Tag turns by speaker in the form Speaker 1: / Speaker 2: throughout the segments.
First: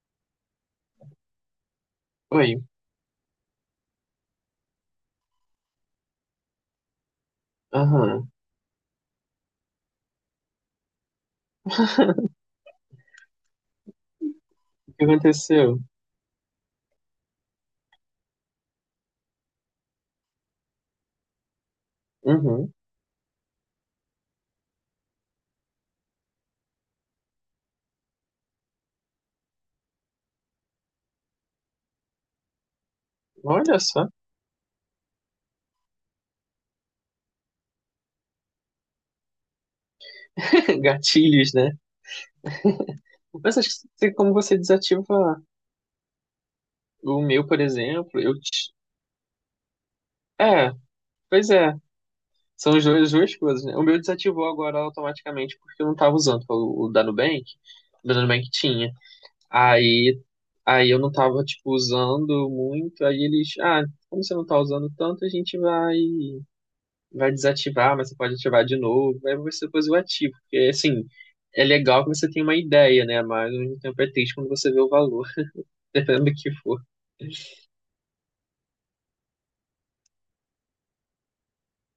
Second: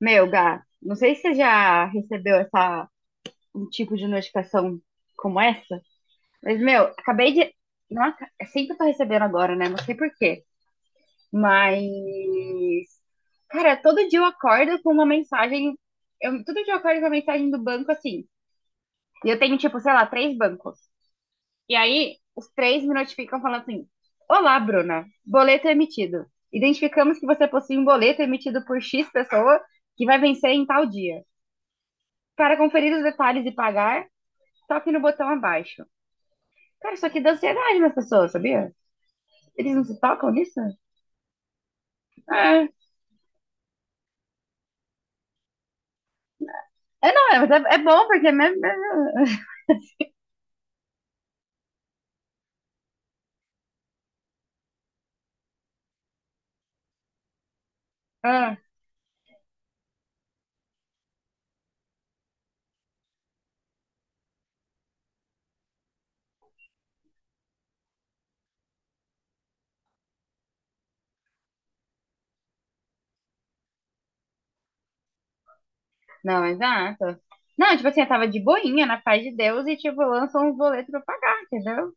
Speaker 1: Meu, Gá, não sei se você já recebeu
Speaker 2: Oi.
Speaker 1: um tipo de notificação como essa, mas, meu, acabei de. Nossa,
Speaker 2: Aham.
Speaker 1: é sempre que eu tô recebendo agora, né? Não sei por quê. Mas. Cara, todo dia eu acordo com
Speaker 2: O que
Speaker 1: uma mensagem.
Speaker 2: aconteceu?
Speaker 1: Eu, todo dia eu acordo com uma mensagem do banco assim. E eu tenho, tipo, sei lá, três bancos. E aí, os
Speaker 2: Uhum.
Speaker 1: três me notificam falando assim: olá, Bruna, boleto é emitido. Identificamos que você possui um boleto emitido por X pessoa que vai vencer em tal dia. Para conferir os detalhes e
Speaker 2: Olha
Speaker 1: pagar,
Speaker 2: só.
Speaker 1: toque no botão abaixo. Cara, isso aqui dá ansiedade nas pessoas, sabia? Eles não se tocam nisso?
Speaker 2: Gatilhos, né?
Speaker 1: É,
Speaker 2: Mas acho que como você desativa
Speaker 1: é
Speaker 2: o
Speaker 1: não, é,
Speaker 2: meu,
Speaker 1: mas
Speaker 2: por
Speaker 1: é, é bom
Speaker 2: exemplo,
Speaker 1: porque é
Speaker 2: eu
Speaker 1: mesmo. É-
Speaker 2: te... É, pois é. São as duas coisas, né? O meu desativou agora automaticamente porque eu não tava usando o da Nubank. O da Nubank
Speaker 1: Ah,
Speaker 2: tinha. Aí, eu não tava, tipo, usando muito. Aí eles... Ah, como você não tá usando tanto, a gente vai... desativar, mas você pode ativar de novo. Aí você depois o ativa. Porque, assim, é legal que você tenha uma ideia, né? Mas ao mesmo tempo é triste quando você vê o valor, dependendo do
Speaker 1: não,
Speaker 2: que for.
Speaker 1: exato. Não, tipo assim, eu tava de boinha, na paz de Deus, e tipo, lançam um boleto pra pagar, entendeu?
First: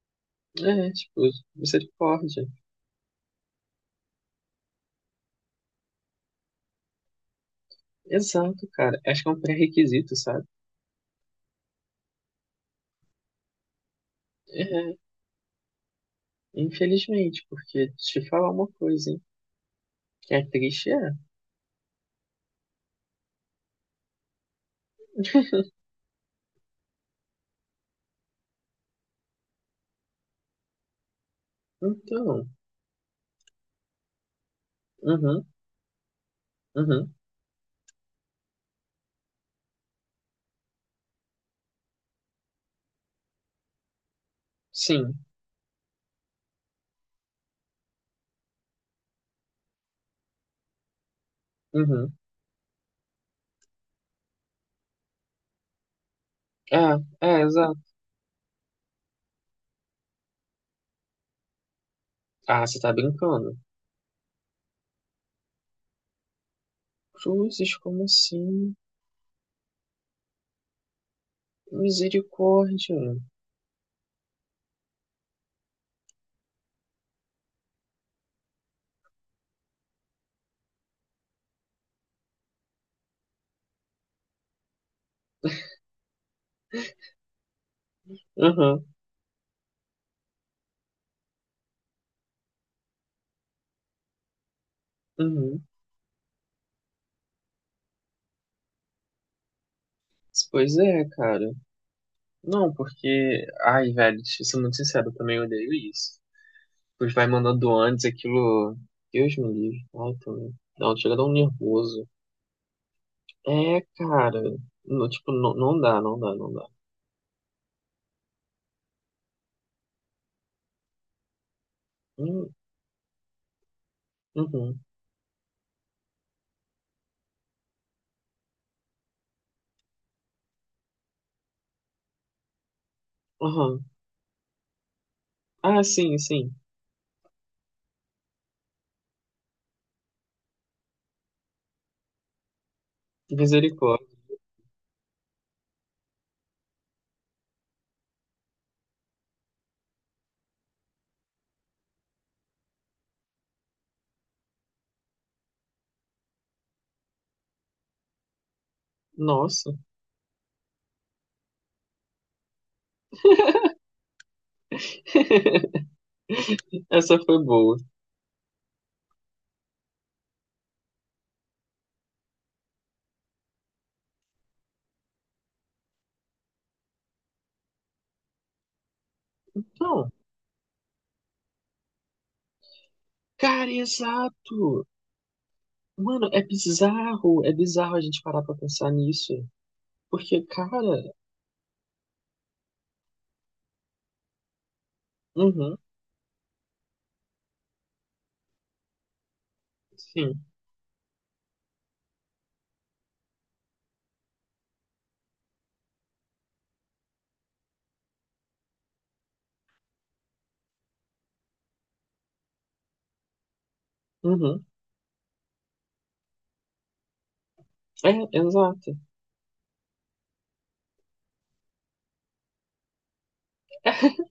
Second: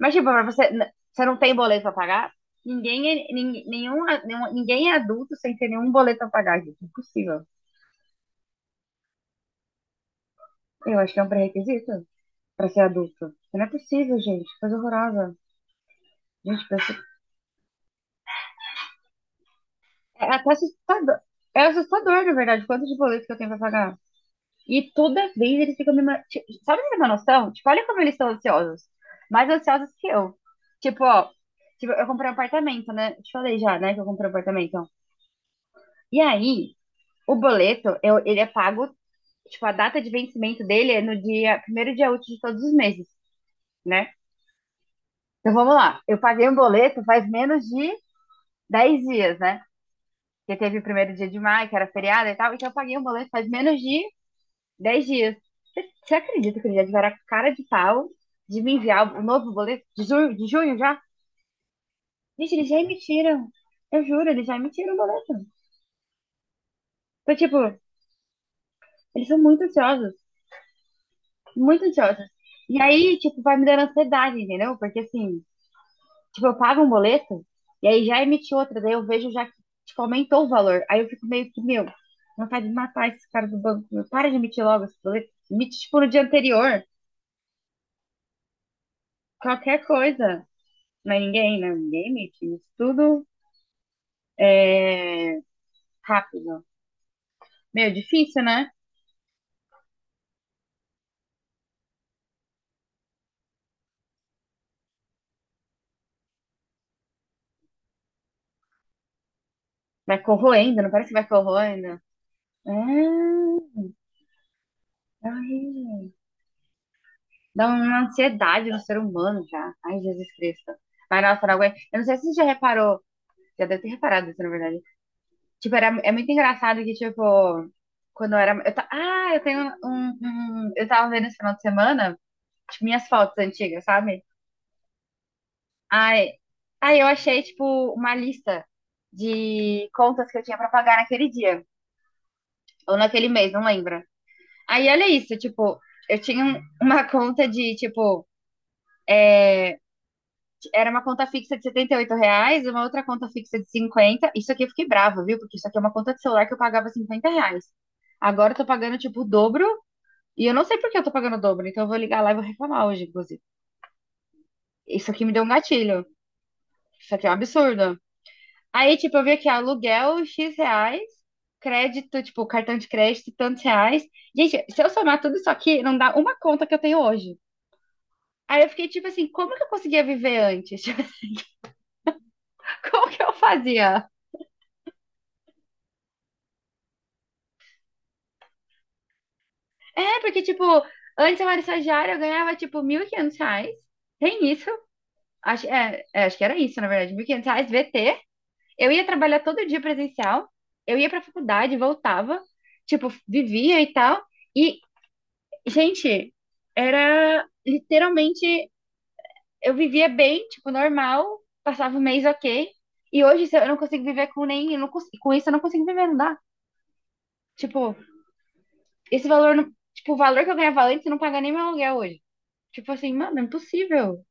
Speaker 1: Mas, tipo, pra você, n-
Speaker 2: É, tipo,
Speaker 1: você não tem boleto pra pagar?
Speaker 2: misericórdia.
Speaker 1: Ninguém é, nin- nenhum, a- nenhum- ninguém é adulto sem ter nenhum boleto pra pagar, gente. Impossível.
Speaker 2: Exato, cara. Acho que é um pré-requisito, sabe?
Speaker 1: Eu acho que é um pré-requisito pra ser adulto. Não é possível, gente. Coisa
Speaker 2: É,
Speaker 1: horrorosa. Gente,
Speaker 2: infelizmente, porque deixa eu te falar uma coisa, hein?
Speaker 1: é
Speaker 2: É
Speaker 1: até
Speaker 2: triste, é.
Speaker 1: assustador. É assustador, na verdade, quanto de boleto que eu tenho pra pagar. E toda vez eles ficam me. Ma- ti- Sabe ter uma noção? Tipo, olha como eles são ansiosos. Mais ansiosos que eu. Tipo, ó. Tipo, eu comprei um
Speaker 2: Então,
Speaker 1: apartamento, né? Te falei já, né? Que eu comprei um apartamento.
Speaker 2: uhum,
Speaker 1: E aí,
Speaker 2: uhum,
Speaker 1: o boleto, eu, ele é pago. Tipo, a data de vencimento dele é no dia, primeiro dia útil de todos os meses, né?
Speaker 2: sim,
Speaker 1: Então vamos lá. Eu paguei um boleto faz menos de 10 dias, né? Porque teve o primeiro dia de maio, que era
Speaker 2: uhum.
Speaker 1: feriado e tal. Então eu paguei um boleto faz menos de dez dias. Você, você acredita que ele já
Speaker 2: Ah,
Speaker 1: tiveram a
Speaker 2: é,
Speaker 1: cara de
Speaker 2: exato.
Speaker 1: pau de me enviar o novo boleto de junho já? Gente,
Speaker 2: Ah,
Speaker 1: eles já
Speaker 2: você tá
Speaker 1: emitiram.
Speaker 2: brincando.
Speaker 1: Eu juro, eles já emitiram o boleto. Então, tipo,
Speaker 2: Cruzes, como assim?
Speaker 1: eles são muito ansiosos. Muito ansiosos. E
Speaker 2: Misericórdia.
Speaker 1: aí, tipo, vai me dando ansiedade, entendeu? Porque, assim, tipo, eu pago um boleto e aí já emiti outra. Daí eu vejo já que, tipo, aumentou o valor. Aí eu fico meio que, meu, vontade de matar esses caras do banco. Meu, para de emitir logo esse boleto. Emite, tipo, no dia anterior.
Speaker 2: Uhum.
Speaker 1: Qualquer coisa. Não é ninguém, né? Ninguém emite isso tudo é,
Speaker 2: Uhum.
Speaker 1: rápido. Meio difícil, né?
Speaker 2: Pois é, cara. Não, porque. Ai, velho, deixa eu ser muito sincero, eu também odeio isso. Pois vai mandando antes aquilo. Deus me livre. Ai,
Speaker 1: Vai
Speaker 2: também.
Speaker 1: corroendo, não
Speaker 2: Não,
Speaker 1: parece
Speaker 2: chega
Speaker 1: que
Speaker 2: a dar
Speaker 1: vai
Speaker 2: um
Speaker 1: corroendo.
Speaker 2: nervoso.
Speaker 1: É,
Speaker 2: É, cara. No, tipo, não, não dá,
Speaker 1: ai,
Speaker 2: não dá, não dá.
Speaker 1: dá uma ansiedade no ser humano já. Ai, Jesus Cristo. Mas nossa, não aguento. Eu não sei se você já
Speaker 2: Hum,
Speaker 1: reparou, já deve ter reparado isso, na
Speaker 2: Uhum.
Speaker 1: verdade. Tipo, era, é muito engraçado que, tipo, quando eu era. Eu ta... Ah, eu tenho um, um- um, eu tava vendo esse final de semana, tipo, minhas fotos antigas,
Speaker 2: Uhum.
Speaker 1: sabe?
Speaker 2: Ah, sim,
Speaker 1: Ai,
Speaker 2: sim.
Speaker 1: ai, eu achei, tipo, uma lista de contas que eu tinha pra pagar naquele dia, ou naquele mês, não lembro.
Speaker 2: Misericórdia.
Speaker 1: Aí, olha isso, tipo, eu tinha um- uma conta de, tipo, era uma conta fixa de R$ 78, uma outra conta fixa de 50. Isso aqui eu fiquei brava, viu? Porque isso aqui é uma conta de celular que eu pagava R$ 50. Agora eu tô pagando, tipo, o dobro,
Speaker 2: Nossa.
Speaker 1: e eu não sei por que eu tô pagando o dobro, então eu vou ligar lá e vou reclamar hoje, inclusive. Isso aqui me deu um gatilho. Isso
Speaker 2: Essa
Speaker 1: aqui é um
Speaker 2: foi boa.
Speaker 1: absurdo. Aí, tipo, eu vi aqui, ó, aluguel X reais, crédito, tipo, cartão de crédito, tantos reais. Gente, se eu somar tudo isso aqui, não dá uma conta que eu tenho hoje. Aí eu fiquei tipo assim, como que eu conseguia
Speaker 2: Não,
Speaker 1: viver antes? Como que eu
Speaker 2: cara,
Speaker 1: fazia?
Speaker 2: exato. Mano, é bizarro. É bizarro a gente parar pra pensar nisso.
Speaker 1: É, porque,
Speaker 2: Porque,
Speaker 1: tipo,
Speaker 2: cara,
Speaker 1: antes eu era estagiária, eu ganhava, tipo, R$ 1.500. Tem isso. Acho,
Speaker 2: uhum,
Speaker 1: é, é, acho que era isso, na verdade. R$ 1.500, VT. Eu ia trabalhar todo dia
Speaker 2: sim.
Speaker 1: presencial. Eu ia pra faculdade, voltava. Tipo, vivia e tal. E gente, era literalmente. Eu vivia bem, tipo, normal, passava o mês ok. E hoje se eu não consigo viver com
Speaker 2: Uhum.
Speaker 1: nem. Eu não consigo- com isso eu não consigo viver, não dá. Tipo,
Speaker 2: É, exato.
Speaker 1: esse valor. Não- Tipo, o valor que eu ganhava antes não paga nem meu aluguel hoje. Tipo assim, mano, é impossível.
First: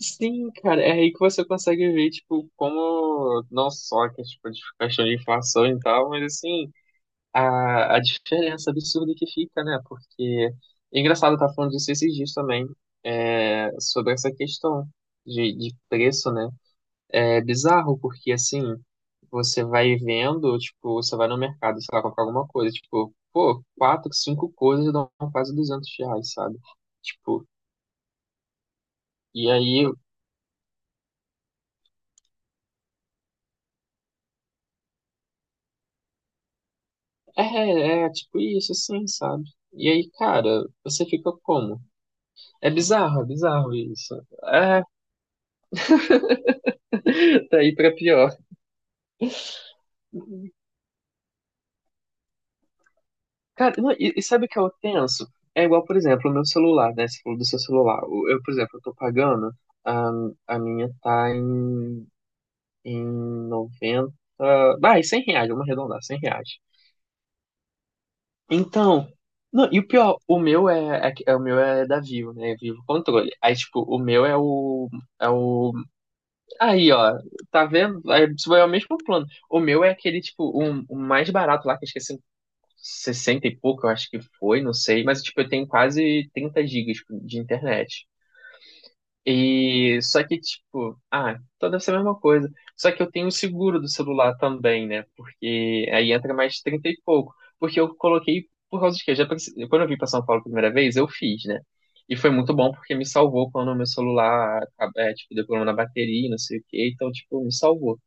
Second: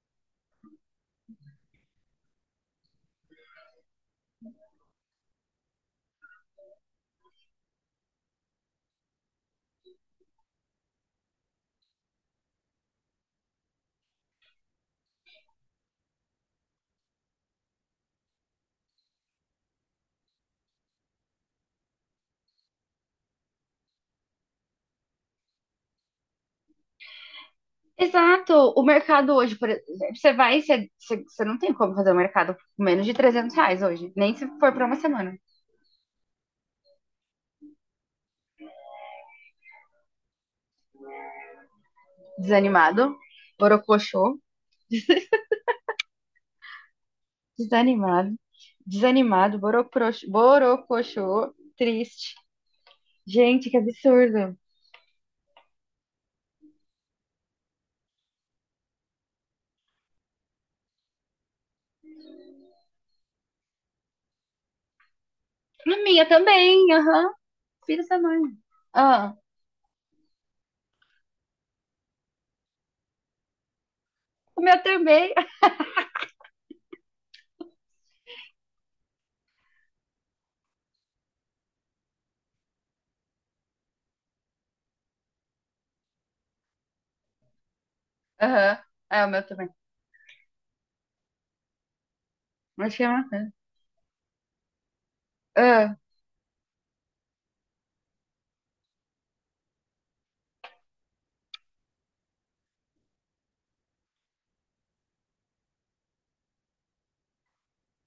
Speaker 2: Sim, cara, é aí que você consegue ver, tipo, como não só que, tipo, de questão de inflação e tal, mas assim, a diferença absurda que fica, né? Porque é engraçado estar falando disso esses dias também, é, sobre essa questão de preço, né? É bizarro, porque assim, você vai vendo, tipo, você vai no mercado, sei lá, comprar alguma coisa, tipo, pô, quatro, cinco coisas dão quase R$ 200, sabe? Tipo,
Speaker 1: Exato. O mercado
Speaker 2: e
Speaker 1: hoje, por
Speaker 2: aí,
Speaker 1: exemplo, você vai, você não tem como fazer o mercado por menos de R$ 300 hoje. Nem se for pra uma semana.
Speaker 2: é, tipo isso, assim, sabe? E aí, cara, você fica como?
Speaker 1: Desanimado,
Speaker 2: É bizarro isso.
Speaker 1: borocochô.
Speaker 2: É, daí pra pior.
Speaker 1: Desanimado, desanimado, boroprox- borocochô, triste. Gente,
Speaker 2: Cara,
Speaker 1: que
Speaker 2: não, e sabe o
Speaker 1: absurdo.
Speaker 2: que eu penso? É igual, por exemplo, o meu celular, né? Você falou do seu celular. Eu, por exemplo, eu tô pagando, a, a minha tá em 90, vai, R$ 100, vamos
Speaker 1: A
Speaker 2: arredondar, 100
Speaker 1: minha
Speaker 2: reais.
Speaker 1: também, aham. Filho da mãe.
Speaker 2: Então,
Speaker 1: Ah,
Speaker 2: não, e o pior, o meu é, o meu é da Vivo, né? Vivo Controle. Aí, tipo, o meu é
Speaker 1: o meu
Speaker 2: o, é
Speaker 1: também.
Speaker 2: o Aí, ó, tá vendo? Aí, isso é o mesmo plano. O meu é aquele, tipo, um, o mais barato lá, que eu esqueci, 60 e pouco, eu acho que foi, não sei. Mas, tipo, eu tenho quase 30 gigas de internet.
Speaker 1: Aham. É, o meu também.
Speaker 2: E só que, tipo, ah, então deve ser a mesma coisa. Só
Speaker 1: Acho que
Speaker 2: que
Speaker 1: é
Speaker 2: eu
Speaker 1: uma
Speaker 2: tenho o
Speaker 1: coisa.
Speaker 2: seguro do celular também, né? Porque
Speaker 1: Ah,
Speaker 2: aí entra mais 30 e pouco. Porque eu coloquei por causa de quê? Quando eu vim pra São Paulo a primeira vez, eu fiz, né? E foi muito bom porque me salvou quando o meu celular, é, tipo, deu problema na bateria, não sei o quê. Então, tipo, me salvou.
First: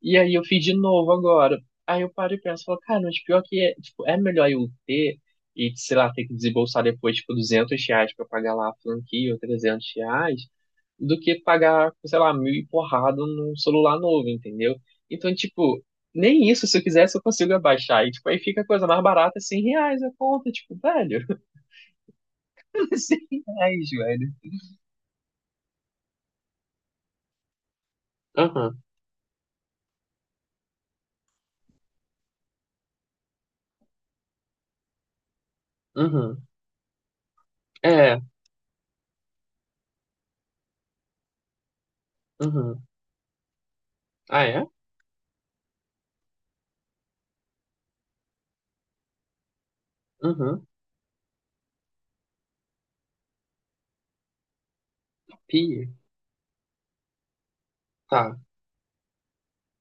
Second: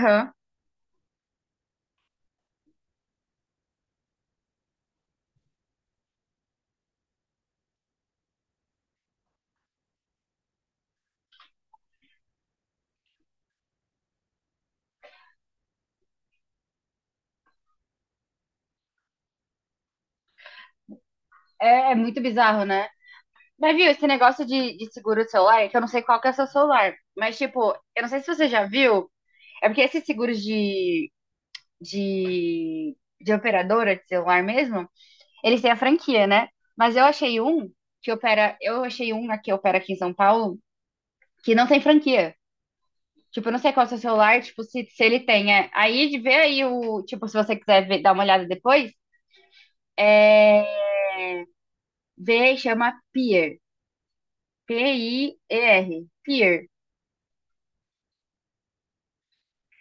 Speaker 2: E aí eu fiz de novo agora. Aí eu paro e penso, falo, cara, mas pior que é, tipo, é melhor eu ter e, sei lá, ter que desembolsar depois, tipo, R$ 200 pra pagar lá a franquia ou R$ 300, do que pagar, sei lá, mil e porrada num celular novo, entendeu? Então, tipo, nem isso, se eu quisesse, eu consigo abaixar. E, tipo, aí fica a coisa mais barata, R$ 100 a conta, tipo, velho,
Speaker 1: É, é muito bizarro, né?
Speaker 2: 100
Speaker 1: Mas
Speaker 2: reais,
Speaker 1: viu, esse
Speaker 2: velho.
Speaker 1: negócio de seguro de celular, é que eu não sei qual que é o seu celular. Mas, tipo, eu não sei se você já
Speaker 2: Aham,
Speaker 1: viu. É porque esses seguros de, de, de operadora de celular mesmo, eles têm a franquia,
Speaker 2: uhum,
Speaker 1: né? Mas eu achei um que
Speaker 2: é,
Speaker 1: opera. Eu achei um que opera aqui em São Paulo que não tem franquia.
Speaker 2: uhum.
Speaker 1: Tipo, eu não sei qual é o seu celular,
Speaker 2: Ah,
Speaker 1: tipo,
Speaker 2: é?
Speaker 1: se ele tem. É. Aí, de- ver aí o. Tipo, se você quiser ver- dar uma olhada depois, é.
Speaker 2: Uhum.
Speaker 1: Vê e chama Pier.
Speaker 2: Pia.
Speaker 1: P-I-E-R. Pier.
Speaker 2: Tá,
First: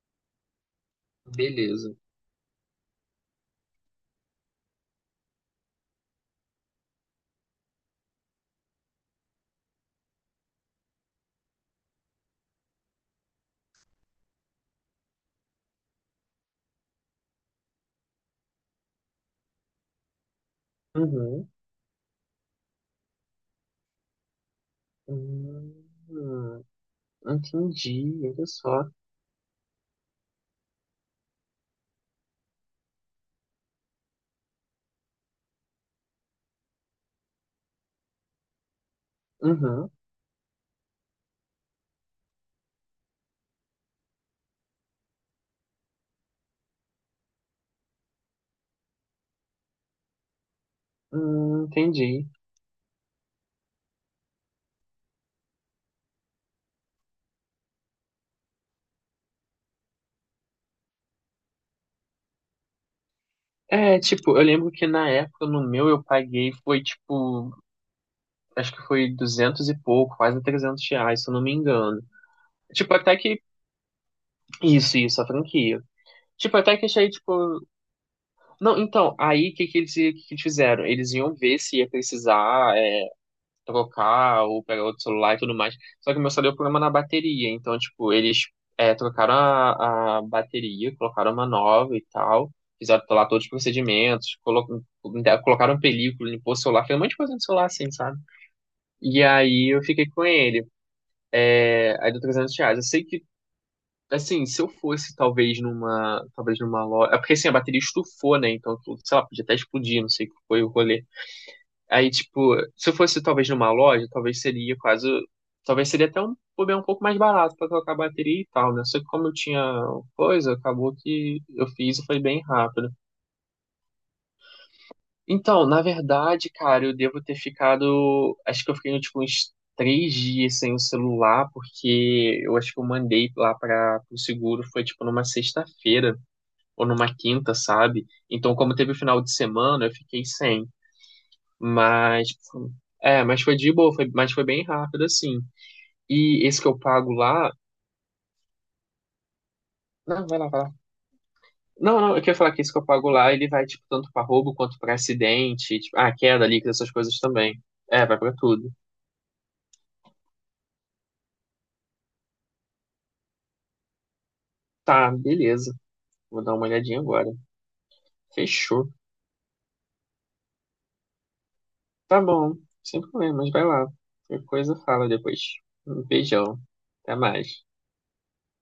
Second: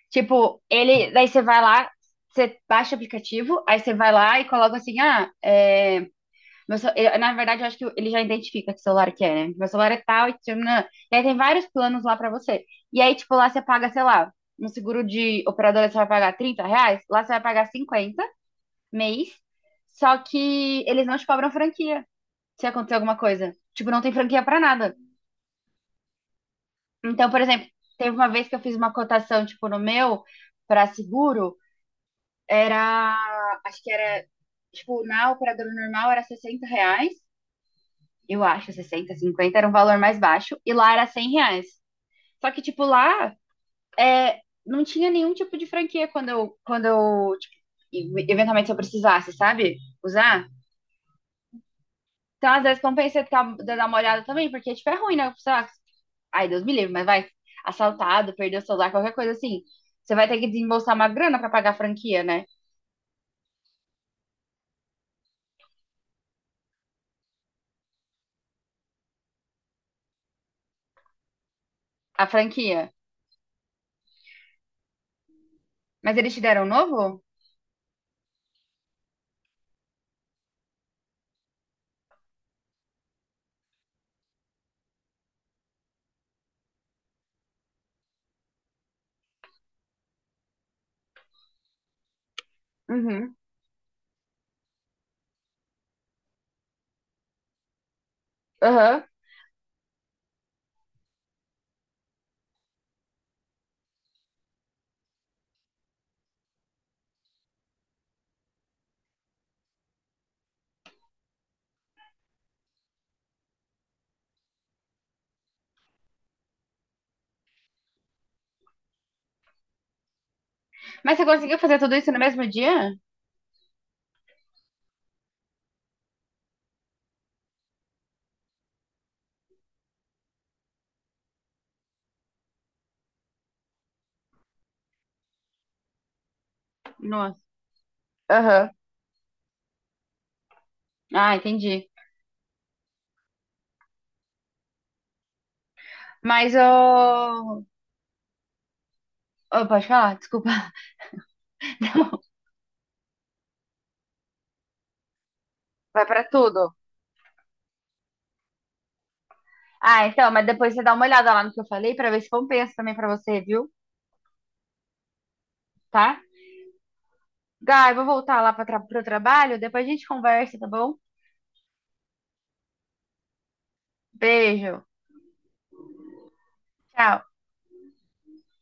Speaker 1: Tipo, ele. Daí você vai lá,
Speaker 2: beleza.
Speaker 1: você baixa o aplicativo, aí você vai lá e coloca assim, ah, é. Meu ce- eu- na verdade, eu acho que ele já identifica que celular que é, né? Meu celular é tal e tchananã. E aí tem vários planos lá pra você. E aí, tipo, lá você paga, sei lá, no seguro de operadora você vai pagar R$ 30, lá você vai pagar 50 mês, só que eles não te
Speaker 2: Uhum.
Speaker 1: cobram franquia se acontecer alguma coisa. Tipo, não tem franquia pra nada.
Speaker 2: Hum,
Speaker 1: Então, por exemplo, teve
Speaker 2: entendi,
Speaker 1: uma
Speaker 2: olha
Speaker 1: vez que eu fiz
Speaker 2: só.
Speaker 1: uma cotação, tipo, no meu, pra seguro, era, acho que era, tipo, na operadora normal era R$ 60. Eu acho, 60, cinquenta era um
Speaker 2: Uhum,
Speaker 1: valor mais baixo, e lá era R$ 100. Só que, tipo, lá é, não tinha nenhum tipo de franquia quando eu, tipo, eventualmente se eu precisasse, sabe? Usar.
Speaker 2: entendi.
Speaker 1: Então, às vezes, compensa ficar, dar uma olhada também, porque, tipo, é ruim, né? Sei lá, ai, Deus me livre, mas vai assaltado, perdeu o celular, qualquer coisa assim. Você vai ter que desembolsar uma grana pra pagar a franquia, né?
Speaker 2: É, tipo, eu lembro que na época no meu eu paguei foi tipo, acho que foi 200 e pouco, quase R$ 300, se eu não me engano.
Speaker 1: A franquia.
Speaker 2: Tipo, até que. Isso, a franquia.
Speaker 1: Mas eles te
Speaker 2: Tipo,
Speaker 1: deram um
Speaker 2: até que
Speaker 1: novo?
Speaker 2: achei, tipo. Não, então, aí o que eles fizeram? Eles iam ver se ia precisar trocar ou pegar outro celular e tudo mais. Só que o meu só deu problema na bateria. Então, tipo, eles trocaram a bateria, colocaram uma nova e tal. Fizeram lá
Speaker 1: Uhum.
Speaker 2: todos os procedimentos, colocaram película, limpou o celular, fez um monte de coisa no celular assim, sabe?
Speaker 1: Aham.
Speaker 2: E aí eu fiquei com ele. É, aí deu R$ 300. Eu sei que, assim, se eu fosse talvez numa loja. É porque assim, a bateria estufou, né? Então, sei lá, podia até explodir, não sei o que foi o rolê. Aí, tipo, se fosse talvez numa loja, talvez seria quase. Talvez seria até um bobear um pouco mais barato pra trocar a bateria e tal, né? Só que como eu tinha coisa, acabou
Speaker 1: Mas você
Speaker 2: que
Speaker 1: conseguiu
Speaker 2: eu
Speaker 1: fazer tudo
Speaker 2: fiz e
Speaker 1: isso no
Speaker 2: foi bem
Speaker 1: mesmo
Speaker 2: rápido.
Speaker 1: dia?
Speaker 2: Então, na verdade, cara, eu devo ter ficado. Acho que eu fiquei, tipo, uns 3 dias sem o celular, porque eu acho que eu mandei lá para o seguro, foi, tipo, numa sexta-feira ou numa
Speaker 1: Nossa.
Speaker 2: quinta, sabe? Então,
Speaker 1: Aham.
Speaker 2: como teve o final de semana, eu fiquei sem.
Speaker 1: Ah, entendi.
Speaker 2: Mas, tipo, é, mas foi de boa, foi, mas foi bem rápido, assim. E
Speaker 1: Mas
Speaker 2: esse que eu pago lá.
Speaker 1: eu. Pode falar?
Speaker 2: Não, vai lá,
Speaker 1: Desculpa.
Speaker 2: vai lá. Não, não,
Speaker 1: Não,
Speaker 2: eu queria falar que esse que eu pago lá, ele vai, tipo, tanto pra roubo quanto pra acidente, tipo,
Speaker 1: vai
Speaker 2: ah,
Speaker 1: pra
Speaker 2: queda líquida,
Speaker 1: tudo.
Speaker 2: essas coisas também. É, vai pra tudo.
Speaker 1: Ah, então, mas depois você dá uma olhada lá no que eu falei pra ver se compensa também pra você, viu?
Speaker 2: Tá, beleza.
Speaker 1: Tá?
Speaker 2: Vou dar uma olhadinha agora.
Speaker 1: Gai, eu vou voltar lá pra tra
Speaker 2: Fechou.
Speaker 1: pro trabalho, depois a gente conversa, tá bom?
Speaker 2: Tá bom, sem problemas, vai lá. Qualquer coisa,
Speaker 1: Beijo.
Speaker 2: fala depois. Um beijão. Até
Speaker 1: Tchau.
Speaker 2: mais.